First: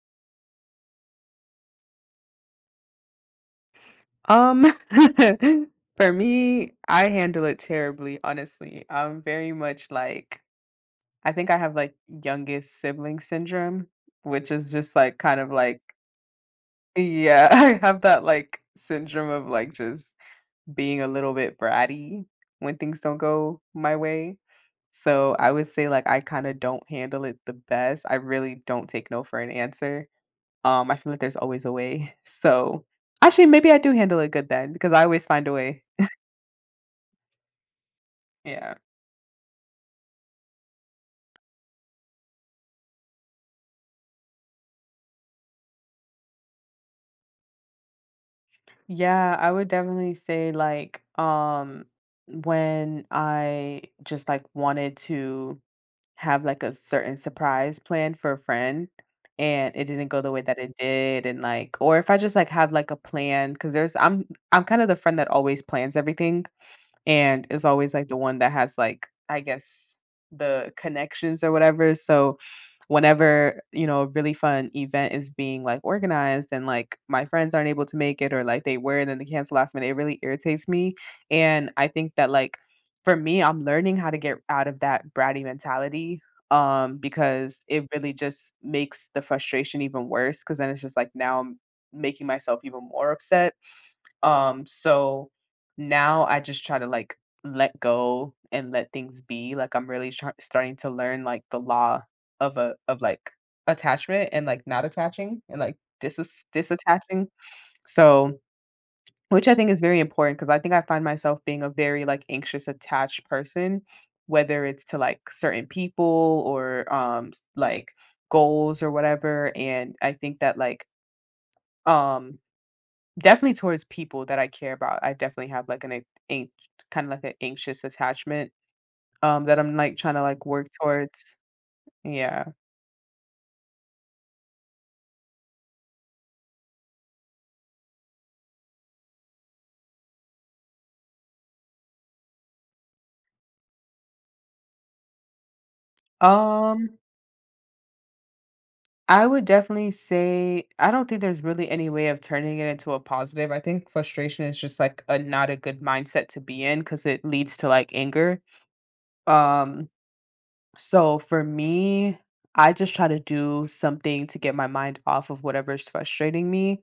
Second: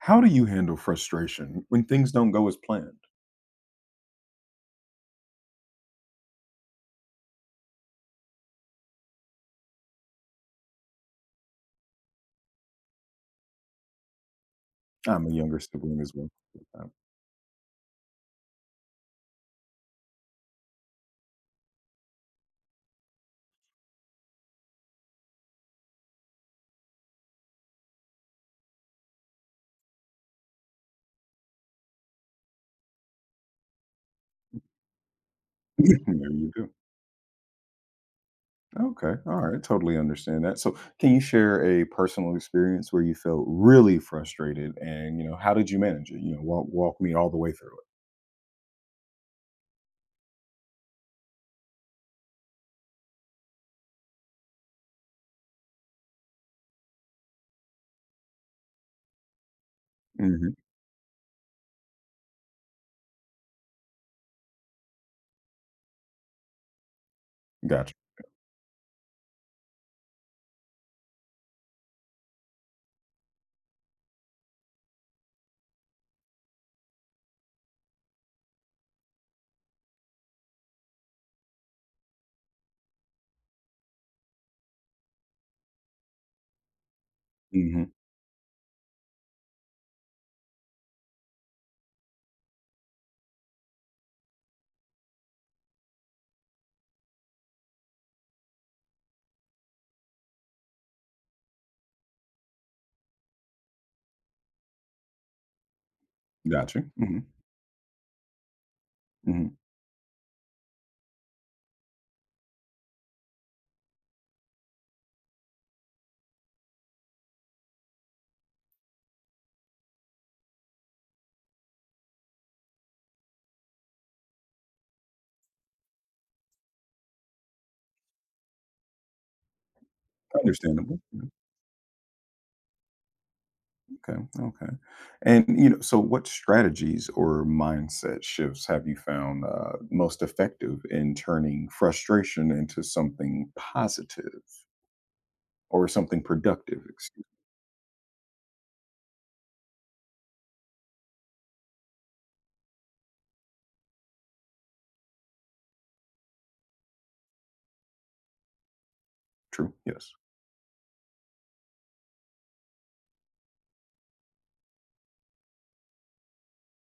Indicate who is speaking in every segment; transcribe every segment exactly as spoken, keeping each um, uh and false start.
Speaker 1: How do you handle frustration when things don't go as planned?
Speaker 2: Um, for me, I handle it terribly, honestly. I'm very much like, I think I have like youngest sibling syndrome, which is just like
Speaker 1: I'm a
Speaker 2: kind of
Speaker 1: younger
Speaker 2: like,
Speaker 1: sibling as well. Um,
Speaker 2: yeah, I have that like syndrome of like just being a little bit bratty when things don't go my way. So I would say like I kind of don't handle it the best. I really don't take no for an answer. Um, I feel like there's always a way. So actually, maybe I do handle it good then because I always find a way.
Speaker 1: There you go.
Speaker 2: Yeah.
Speaker 1: Okay. All right. Totally understand that. So, can you share a personal experience where you felt really frustrated, and you know, how did you manage it? You know, walk walk me all the way through
Speaker 2: Yeah, I would definitely say like um when I just like wanted to have like a certain surprise plan for a friend and it didn't go
Speaker 1: it.
Speaker 2: the way
Speaker 1: Hmm.
Speaker 2: that it did and like or if I just like have like a plan cuz there's I'm I'm kind of the friend that always plans everything and is always
Speaker 1: Gotcha.
Speaker 2: like the one that has like I guess the connections or whatever. So whenever, you know, a really fun event is being like organized and like my friends aren't able to make it or like they were and then they cancel last minute, it really irritates me. And I think that like for me, I'm learning how to get out of that bratty mentality um because
Speaker 1: Hmm.
Speaker 2: it really just makes the frustration even worse because then it's just like now I'm making myself even more upset, um, so now I just try to like let go and let things be. Like I'm really try- starting to learn like the law of a of like attachment and like not attaching and like dis-
Speaker 1: Gotcha. Hmm.
Speaker 2: disattaching. So
Speaker 1: Hmm.
Speaker 2: which I think is very important because I think I find myself being a very like anxious attached person, whether it's to like certain people or um s- like goals or whatever. And I think that like um definitely towards people that I care about, I definitely have, like, an a an kinda like an anxious attachment, um, that I'm, like, trying to, like, work
Speaker 1: Understandable.
Speaker 2: towards. Yeah.
Speaker 1: Okay, okay. And, you know, so what strategies or mindset shifts have you found uh, most effective in turning frustration into something positive or something productive?
Speaker 2: Um,
Speaker 1: Excuse
Speaker 2: I would definitely say I don't think there's really any way of turning it into a positive. I think frustration is just, like, a not a good mindset to be in because it leads to, like, anger.
Speaker 1: True.
Speaker 2: Um,
Speaker 1: Yes.
Speaker 2: so for me, I just try to do something to get my mind off of whatever's frustrating me.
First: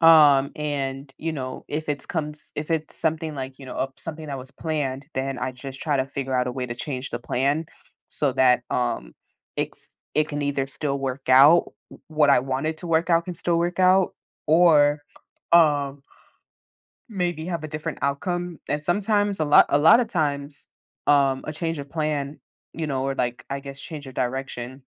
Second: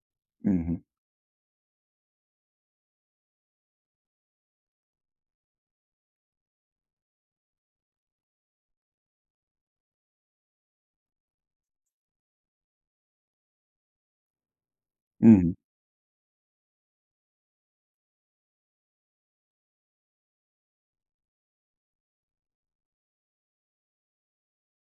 Speaker 2: um
Speaker 1: Hmm.
Speaker 2: And you know if it's comes if it's something like you know up something that was planned then I just try to figure out a way to change the plan so that um it's it can either still work out, what I wanted to work out can still work out, or
Speaker 1: Hmm.
Speaker 2: um maybe have a different outcome. And sometimes a lot a lot of times um a change of plan, you know, or like I guess change of direction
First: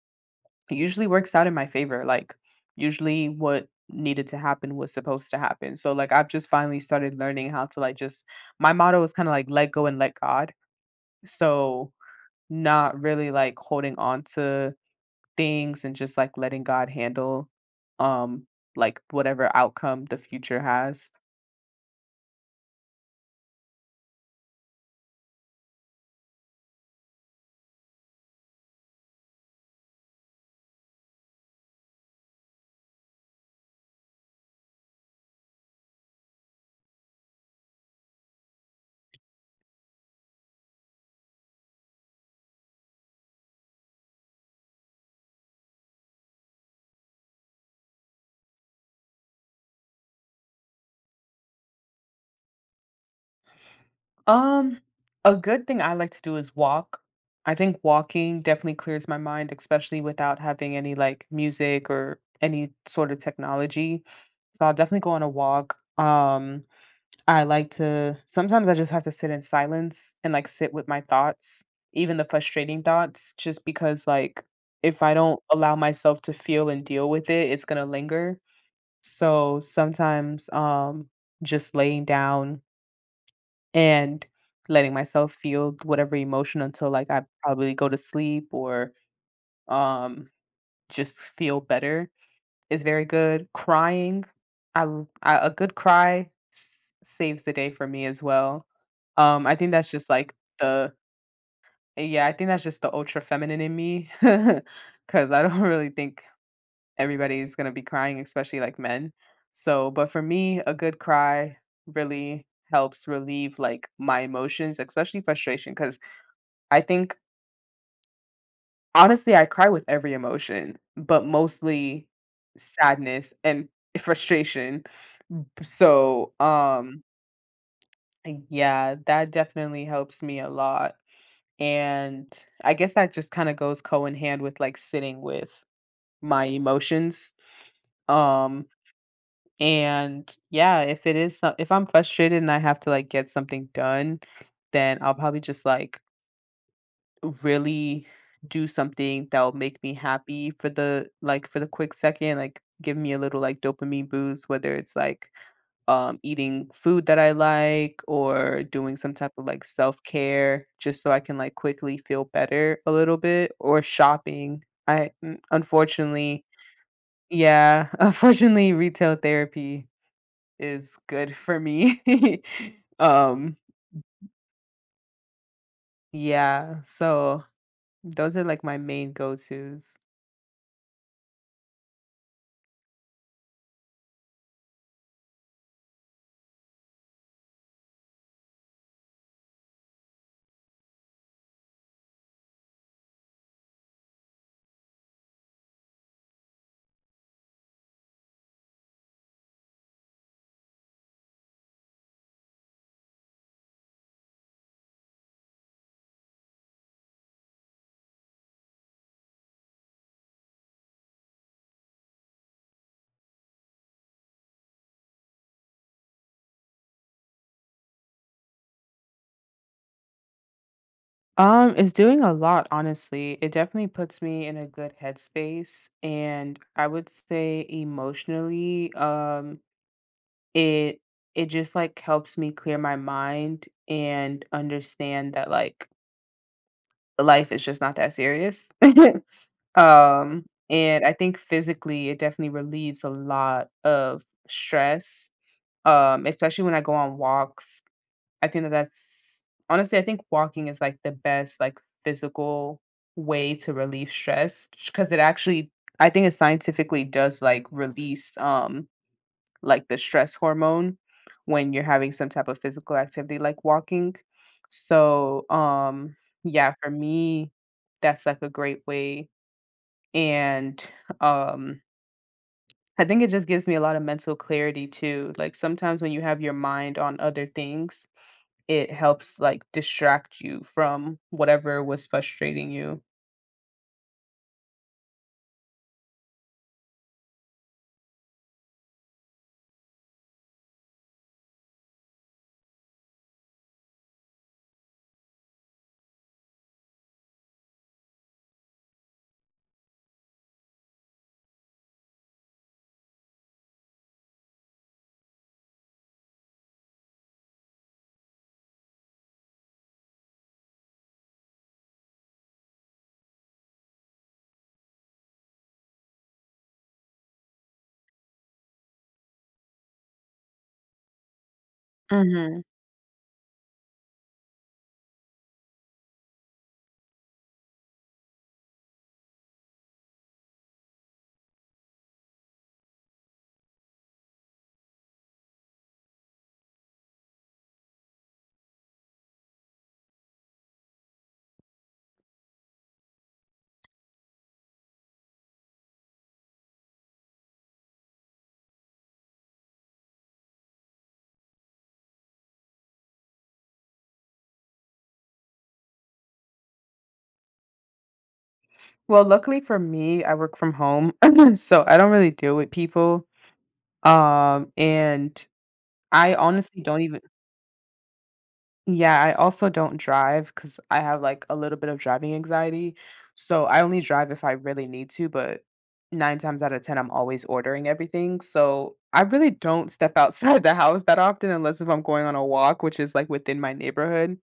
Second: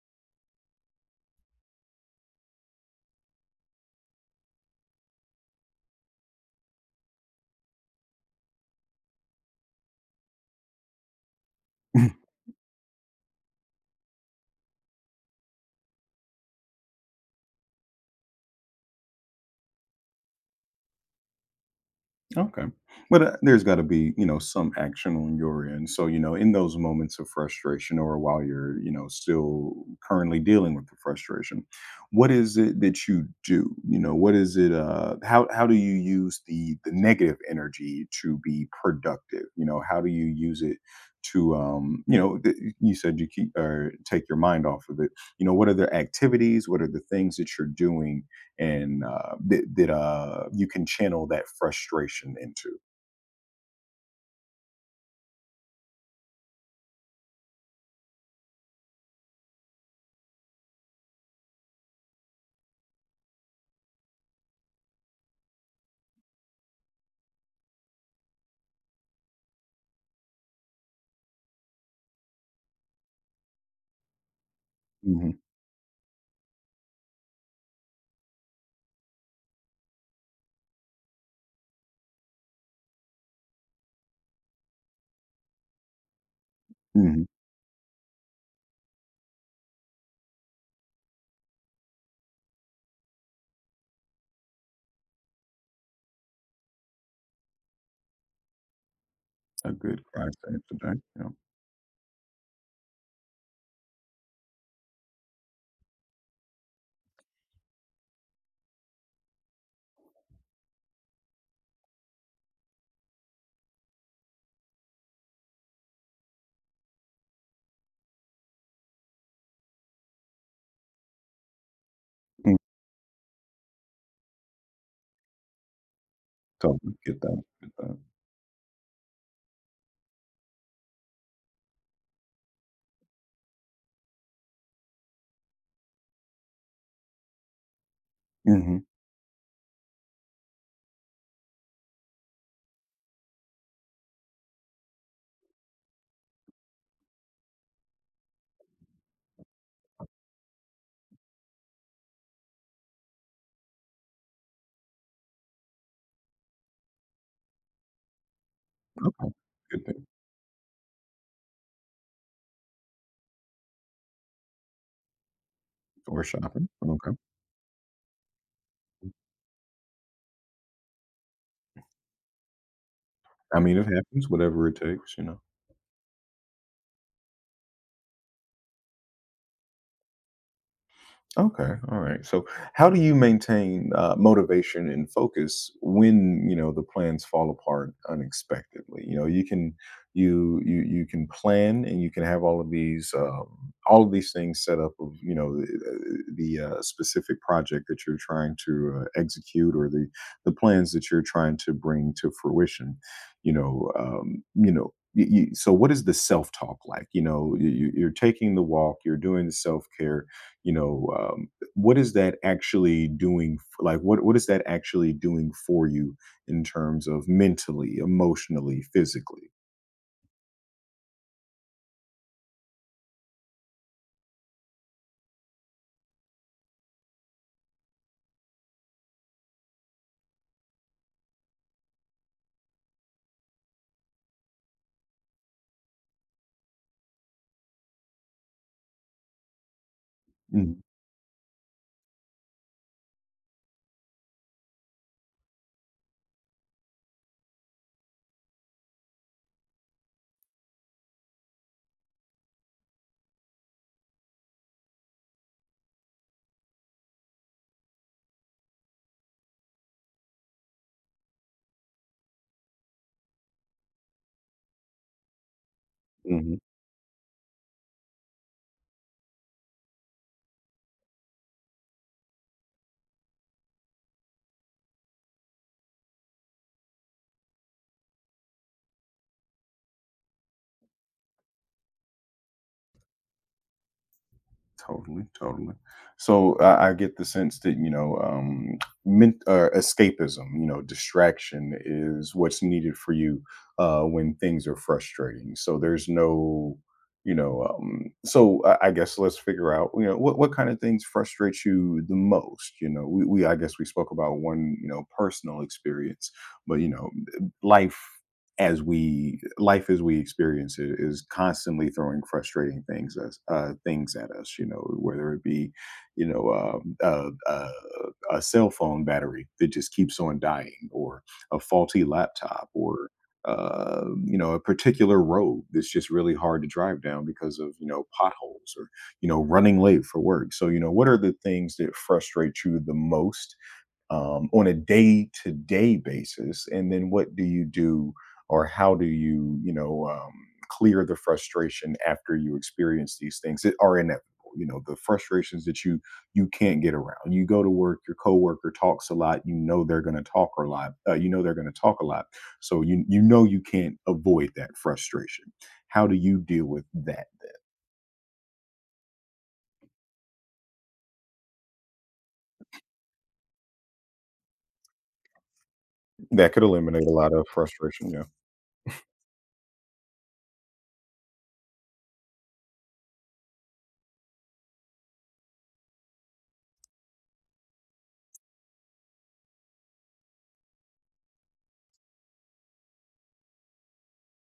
Speaker 2: usually works out in my favor. Like, usually what needed to happen was supposed to happen. So, like, I've just finally started learning how to, like, just my motto is kind of like let go and let God. So, not really like holding on to things and just like letting God handle, um, like whatever outcome the future has.
Speaker 1: Okay. But uh, there's got to be, you know, some action on your end. So, you know, in those moments of frustration or while you're, you know, still currently dealing with the frustration, what is it that you do? You know, what is it uh how how do you use the the negative energy to be productive? You know, how do you use it to um, you know, th- you said you keep or take your mind off of it. You know, what are the activities? What are the things that you're doing and uh, that that uh, you can channel that frustration into.
Speaker 2: Um, a good thing I like to do is walk. I think walking definitely clears my mind, especially without having any like music or any sort of technology. So I'll definitely go on a walk. Um, I like to sometimes I just have to sit in silence and like sit with my thoughts, even the frustrating thoughts, just because like if I
Speaker 1: Mhm,
Speaker 2: don't allow myself to feel and deal with it, it's gonna linger. So sometimes um just laying down and letting myself feel whatever emotion until like I
Speaker 1: mhm.
Speaker 2: probably go to sleep or um just feel better is very good. Crying, I, l- I- a good cry s- saves the day for me as well. Um, I think
Speaker 1: A
Speaker 2: that's
Speaker 1: good
Speaker 2: just
Speaker 1: cry
Speaker 2: like
Speaker 1: save
Speaker 2: the
Speaker 1: today. Yeah.
Speaker 2: yeah, I think that's just the ultra feminine in me because I don't really think everybody's going to be crying, especially like men. So, but for me, a good cry really helps relieve like my emotions, especially frustration. Cause I think honestly, I cry with every emotion, but mostly
Speaker 1: Mm,
Speaker 2: sadness and frustration. So,
Speaker 1: totally
Speaker 2: um,
Speaker 1: get that. Get that.
Speaker 2: yeah, that definitely helps me a lot. And I guess that just kind of goes co in hand with like sitting with my emotions. Um,
Speaker 1: Mhm.
Speaker 2: And yeah, if it is so if I'm frustrated and I have to like get something done, then I'll probably just like really do something that'll make me happy for the like for the quick second, like give me a little like dopamine boost, whether it's like um eating food that I like or doing some
Speaker 1: Okay.
Speaker 2: type of like
Speaker 1: Good thing.
Speaker 2: self-care just so I can like quickly feel better a little bit or shopping. I mm,
Speaker 1: Or
Speaker 2: unfortunately,
Speaker 1: shopping. Okay.
Speaker 2: yeah, unfortunately retail therapy is good for me. Um,
Speaker 1: I mean, it happens. Whatever it takes. You know.
Speaker 2: yeah, so those are, like, my main go-tos.
Speaker 1: Okay, all right. So, how do you maintain uh, motivation and focus when you know the plans fall apart unexpectedly? You know, you can you you you can plan and you can have all of these um, all of these things set up of you know the, the uh, specific project that you're trying to uh, execute or the the plans that you're trying to bring to fruition. You know, um, you know. Y y So what is the self-talk like? You know you, you- you're taking the walk, you're doing the self-care, you know, um, what is that actually doing f like, what what is that actually doing for you in terms of mentally, emotionally, physically?
Speaker 2: Um, it's doing a lot, honestly. It definitely puts me in a good headspace, and I would say emotionally, um, it it just, like, helps me clear my mind and understand that, like, life is just not that serious. Um,
Speaker 1: Mhm,
Speaker 2: and I think physically, it definitely relieves a lot of stress, um, especially when I go on walks. I think that that's honestly, I think walking is like the best like physical way to relieve stress because it actually, I think it scientifically does like release um like the stress hormone when you're having some type of physical activity like walking. So um
Speaker 1: mhm.
Speaker 2: yeah, for me, that's like a great way. And um I think it just gives me a lot of mental clarity too. Like sometimes when you have your mind on other things, it helps like distract you from whatever was frustrating you.
Speaker 1: Totally, totally. So I, I get the sense that you know, um, men- uh, escapism, you know, distraction is what's needed for you uh, when things are frustrating. So there's no, you know, um, so I, I guess let's figure out, you know, what what kind of things frustrate you the most. You know, we, we I guess we spoke about one, you know, personal experience, but you know, life as we life as we experience it is constantly throwing frustrating things as uh, things at us, you know, whether it be you know um, uh, uh, a cell phone battery that just keeps on dying, or a faulty
Speaker 2: Hmm
Speaker 1: laptop, or uh, you know, a particular road that's just really hard to drive down because of, you know, potholes, or you know, running late for work. So you know, what are the things that frustrate you the most, um, on a day to day basis? And then what do you do, or how do you, you know, um, clear the frustration after you experience these things that are inevitable? You know, the frustrations that you you can't get around. You go to work, your coworker talks a lot. You know they're going to talk a lot. Uh, you know they're going to talk a lot. So you you know, you can't avoid that frustration. How do you deal with that?
Speaker 2: Well, luckily for me, I work from home, so I don't really deal with people. Um, and I
Speaker 1: That could
Speaker 2: honestly don't
Speaker 1: eliminate a
Speaker 2: even,
Speaker 1: lot of frustration. Yeah,
Speaker 2: yeah, I also don't drive drive because I have, like, a little bit of driving anxiety, so I only drive if I really need to, but nine times out of ten, I'm always ordering everything, so I really don't step outside the house that often unless if I'm going on a walk, which is, like, within my neighborhood,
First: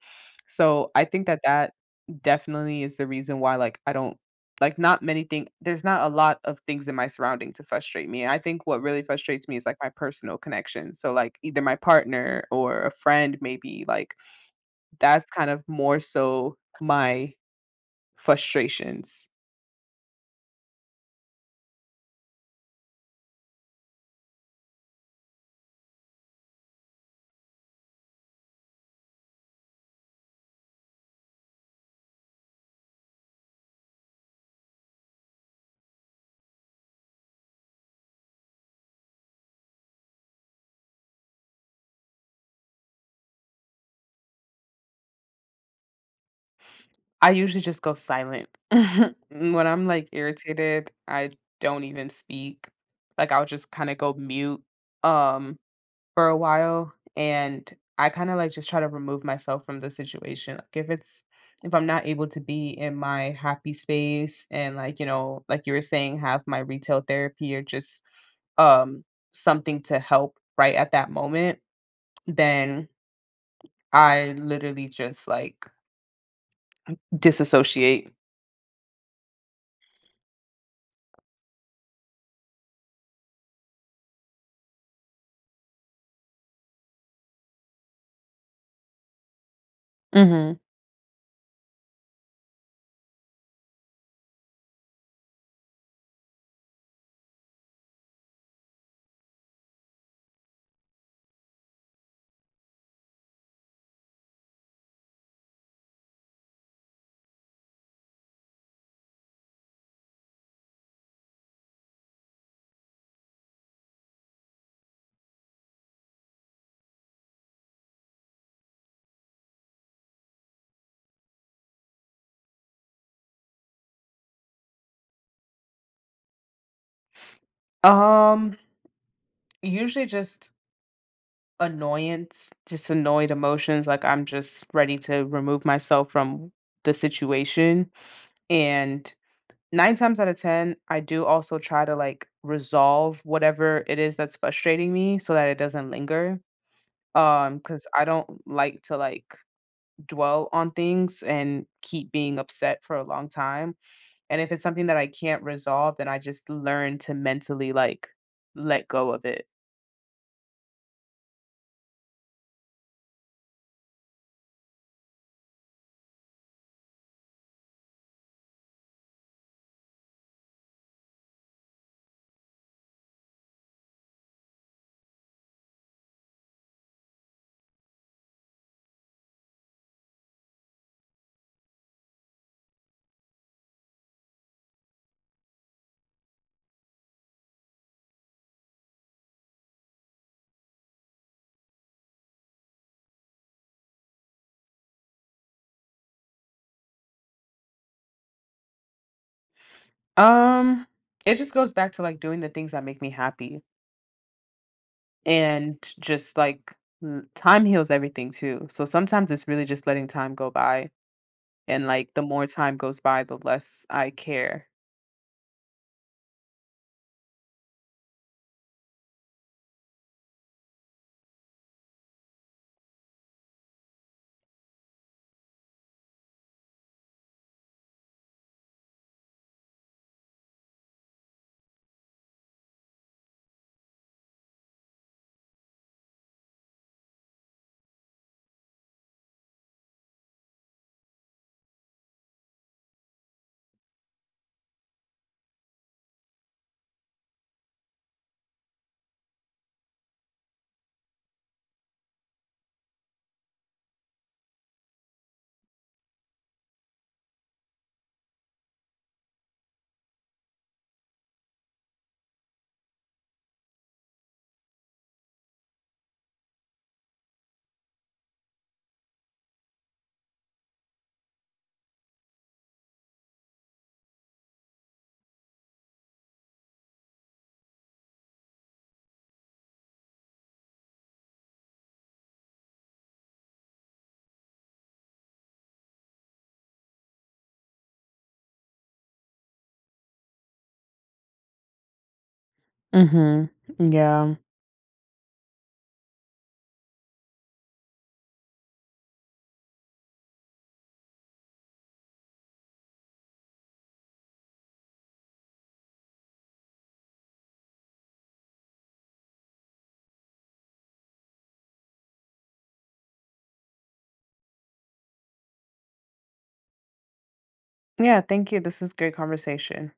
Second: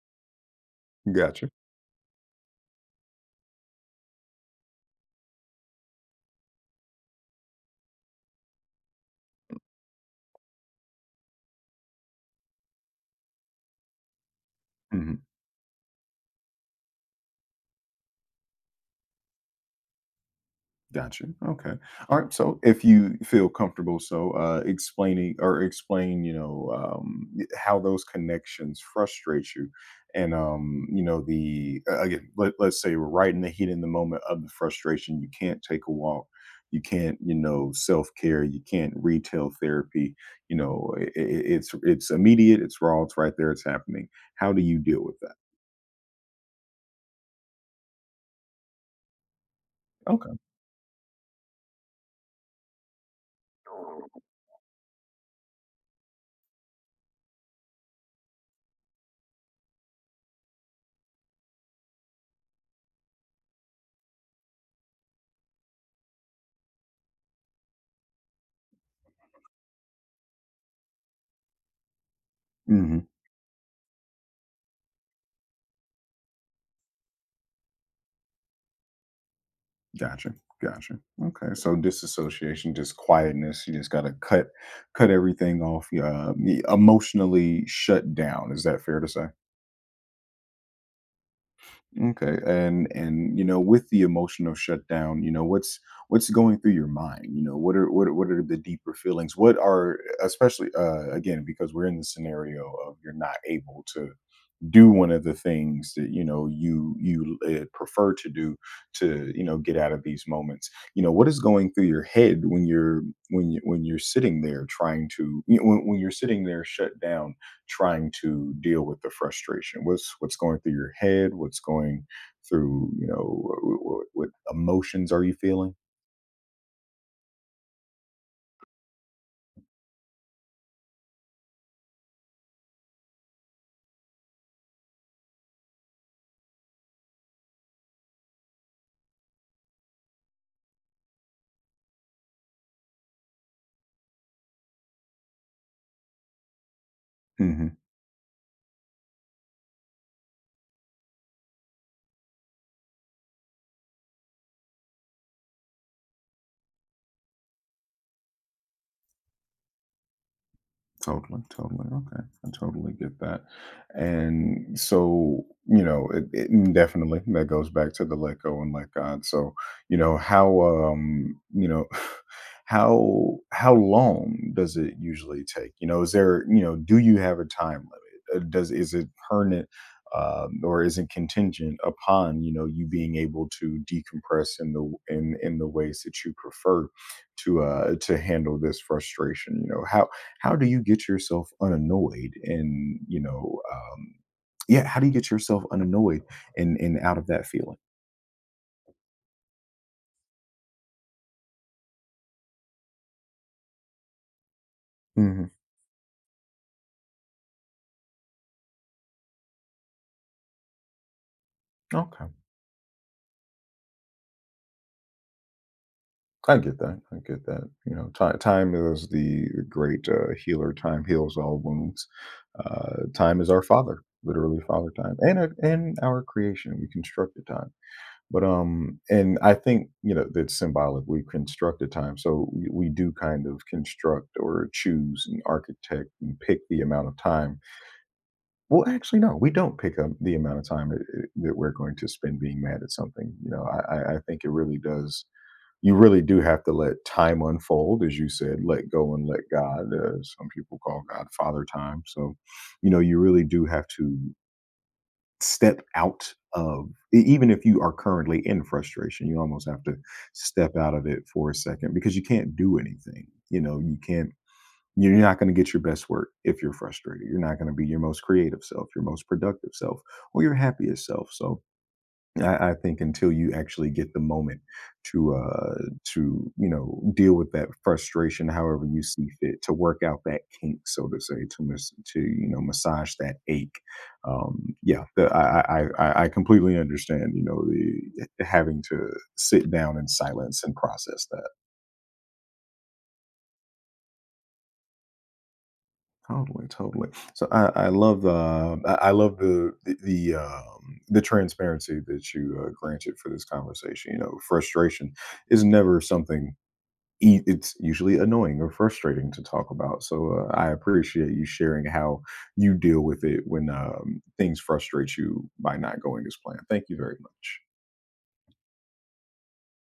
Speaker 2: so I think that
Speaker 1: gotcha.
Speaker 2: that definitely is the reason why, like, I don't like, not many things. There's not a lot of things in my surrounding to frustrate me. I think what really frustrates me is, like, my personal connection, so, like, either my partner or a friend maybe, like
Speaker 1: Mhm.
Speaker 2: that's kind of more so my frustrations.
Speaker 1: Gotcha. Okay. All right. So, if you feel comfortable, so uh, explaining or explain, you know, um, y- how those connections frustrate you, and um, you know, the uh, again, let, let's say we're right in the heat in the moment of the frustration, you can't take a walk, you can't, you know, self care, you can't retail therapy. You know, I I it's it's immediate, it's raw, it's right there, it's happening. How do you deal with that?
Speaker 2: I usually just go silent. When I'm, like,
Speaker 1: Okay.
Speaker 2: irritated, I don't even speak. Like, I'll just kinda go mute, um, for a while, and I kinda, like, just try to remove myself from the situation. Like, if it's if I'm not able to be in my happy space and, like, you know, like you were saying, have my retail therapy or just, um, something to help right at that moment, then
Speaker 1: Hmm.
Speaker 2: I literally just, like, disassociate.
Speaker 1: Gotcha. Gotcha. Okay. So disassociation, just quietness. You just gotta cut cut everything off. You uh, e- emotionally shut down. Is that fair to say?
Speaker 2: Mhm.
Speaker 1: Okay. And and you know, with the emotional shutdown, you know, what's what's going through your mind? You know, what are what are, what are the deeper feelings? What are especially uh again, because we're in the scenario of you're not able to do one of the things that you know you you uh, prefer to do to you know get out of these moments. You know, what is going through your head when you're when you when you're sitting there trying to you know, when, when you're sitting there shut down, trying to deal with the frustration. what's what's going through your head? What's going through, you know, what, what emotions are you feeling?
Speaker 2: Um, usually just annoyance, just annoyed emotions, like, I'm just ready to remove myself from the situation, and nine times out of ten, I do also try to, like, resolve whatever it is that's frustrating me so that it doesn't linger. Um,
Speaker 1: Mhm.
Speaker 2: Because I don't like to, like, dwell on things and keep being upset for a long time. And if it's something that I can't resolve, then I just learn to mentally like let go of it.
Speaker 1: Totally, totally. Okay, I totally get that. And so, you know, it, it and definitely that goes back to the let go and let God. So, you know, how um, you know, how how long does it usually take? You know, is there, you know, do you have a time limit? Uh, Does is it permanent, um, or is it contingent upon you know you being able to decompress in the in in the ways that you prefer to uh to handle this frustration? You know, how how do you get yourself unannoyed and you know um, yeah how do you get yourself unannoyed and and out of that feeling?
Speaker 2: Um, it just goes back to like doing the things that make me happy
Speaker 1: Hmm.
Speaker 2: and just like l- time heals everything too. So sometimes it's really just letting time go by. And like the
Speaker 1: Okay.
Speaker 2: more time goes by, the less I care.
Speaker 1: I get that. I get that. You know, time time is the great uh, healer. Time heals all wounds. Uh, time is our father, literally father time, and our- and our creation. We constructed time, but um, and I think you know that's symbolic. We constructed time, so we, we do kind of construct or choose and architect and pick the amount of time. Well, actually, no, we don't pick up the amount of time that eh, that we're going to spend being mad at something, you know, I I I think it really does, you really do have to let time unfold, as you said, let go and let God, uh, some people call God father time, so, you know, you really do have to step out of, e even if you are currently in frustration, you almost have to step out of it for a second because you can't do anything, you know, you can't you're not going to get your best work if you're frustrated. You're not going to be your most creative self, your most productive self, or your happiest self. So I, I think until you actually get the moment to uh, to you know deal with that frustration, however you see fit, to work out that kink, so to say, to mas- to you know massage that ache. Um, yeah, the, I, I I I completely understand. You know, the having to sit down in silence and process that.
Speaker 2: Mm-hmm. Yeah.
Speaker 1: Totally, totally. So I, I love the I I love the the the, um, the transparency that you uh, granted for this conversation. You know, frustration is never something. e- It's usually annoying or frustrating to talk about. So uh, I appreciate you sharing how you deal with it when um, things frustrate you by not going as planned. Thank you very much.
Speaker 2: Yeah. Thank you. This is great conversation.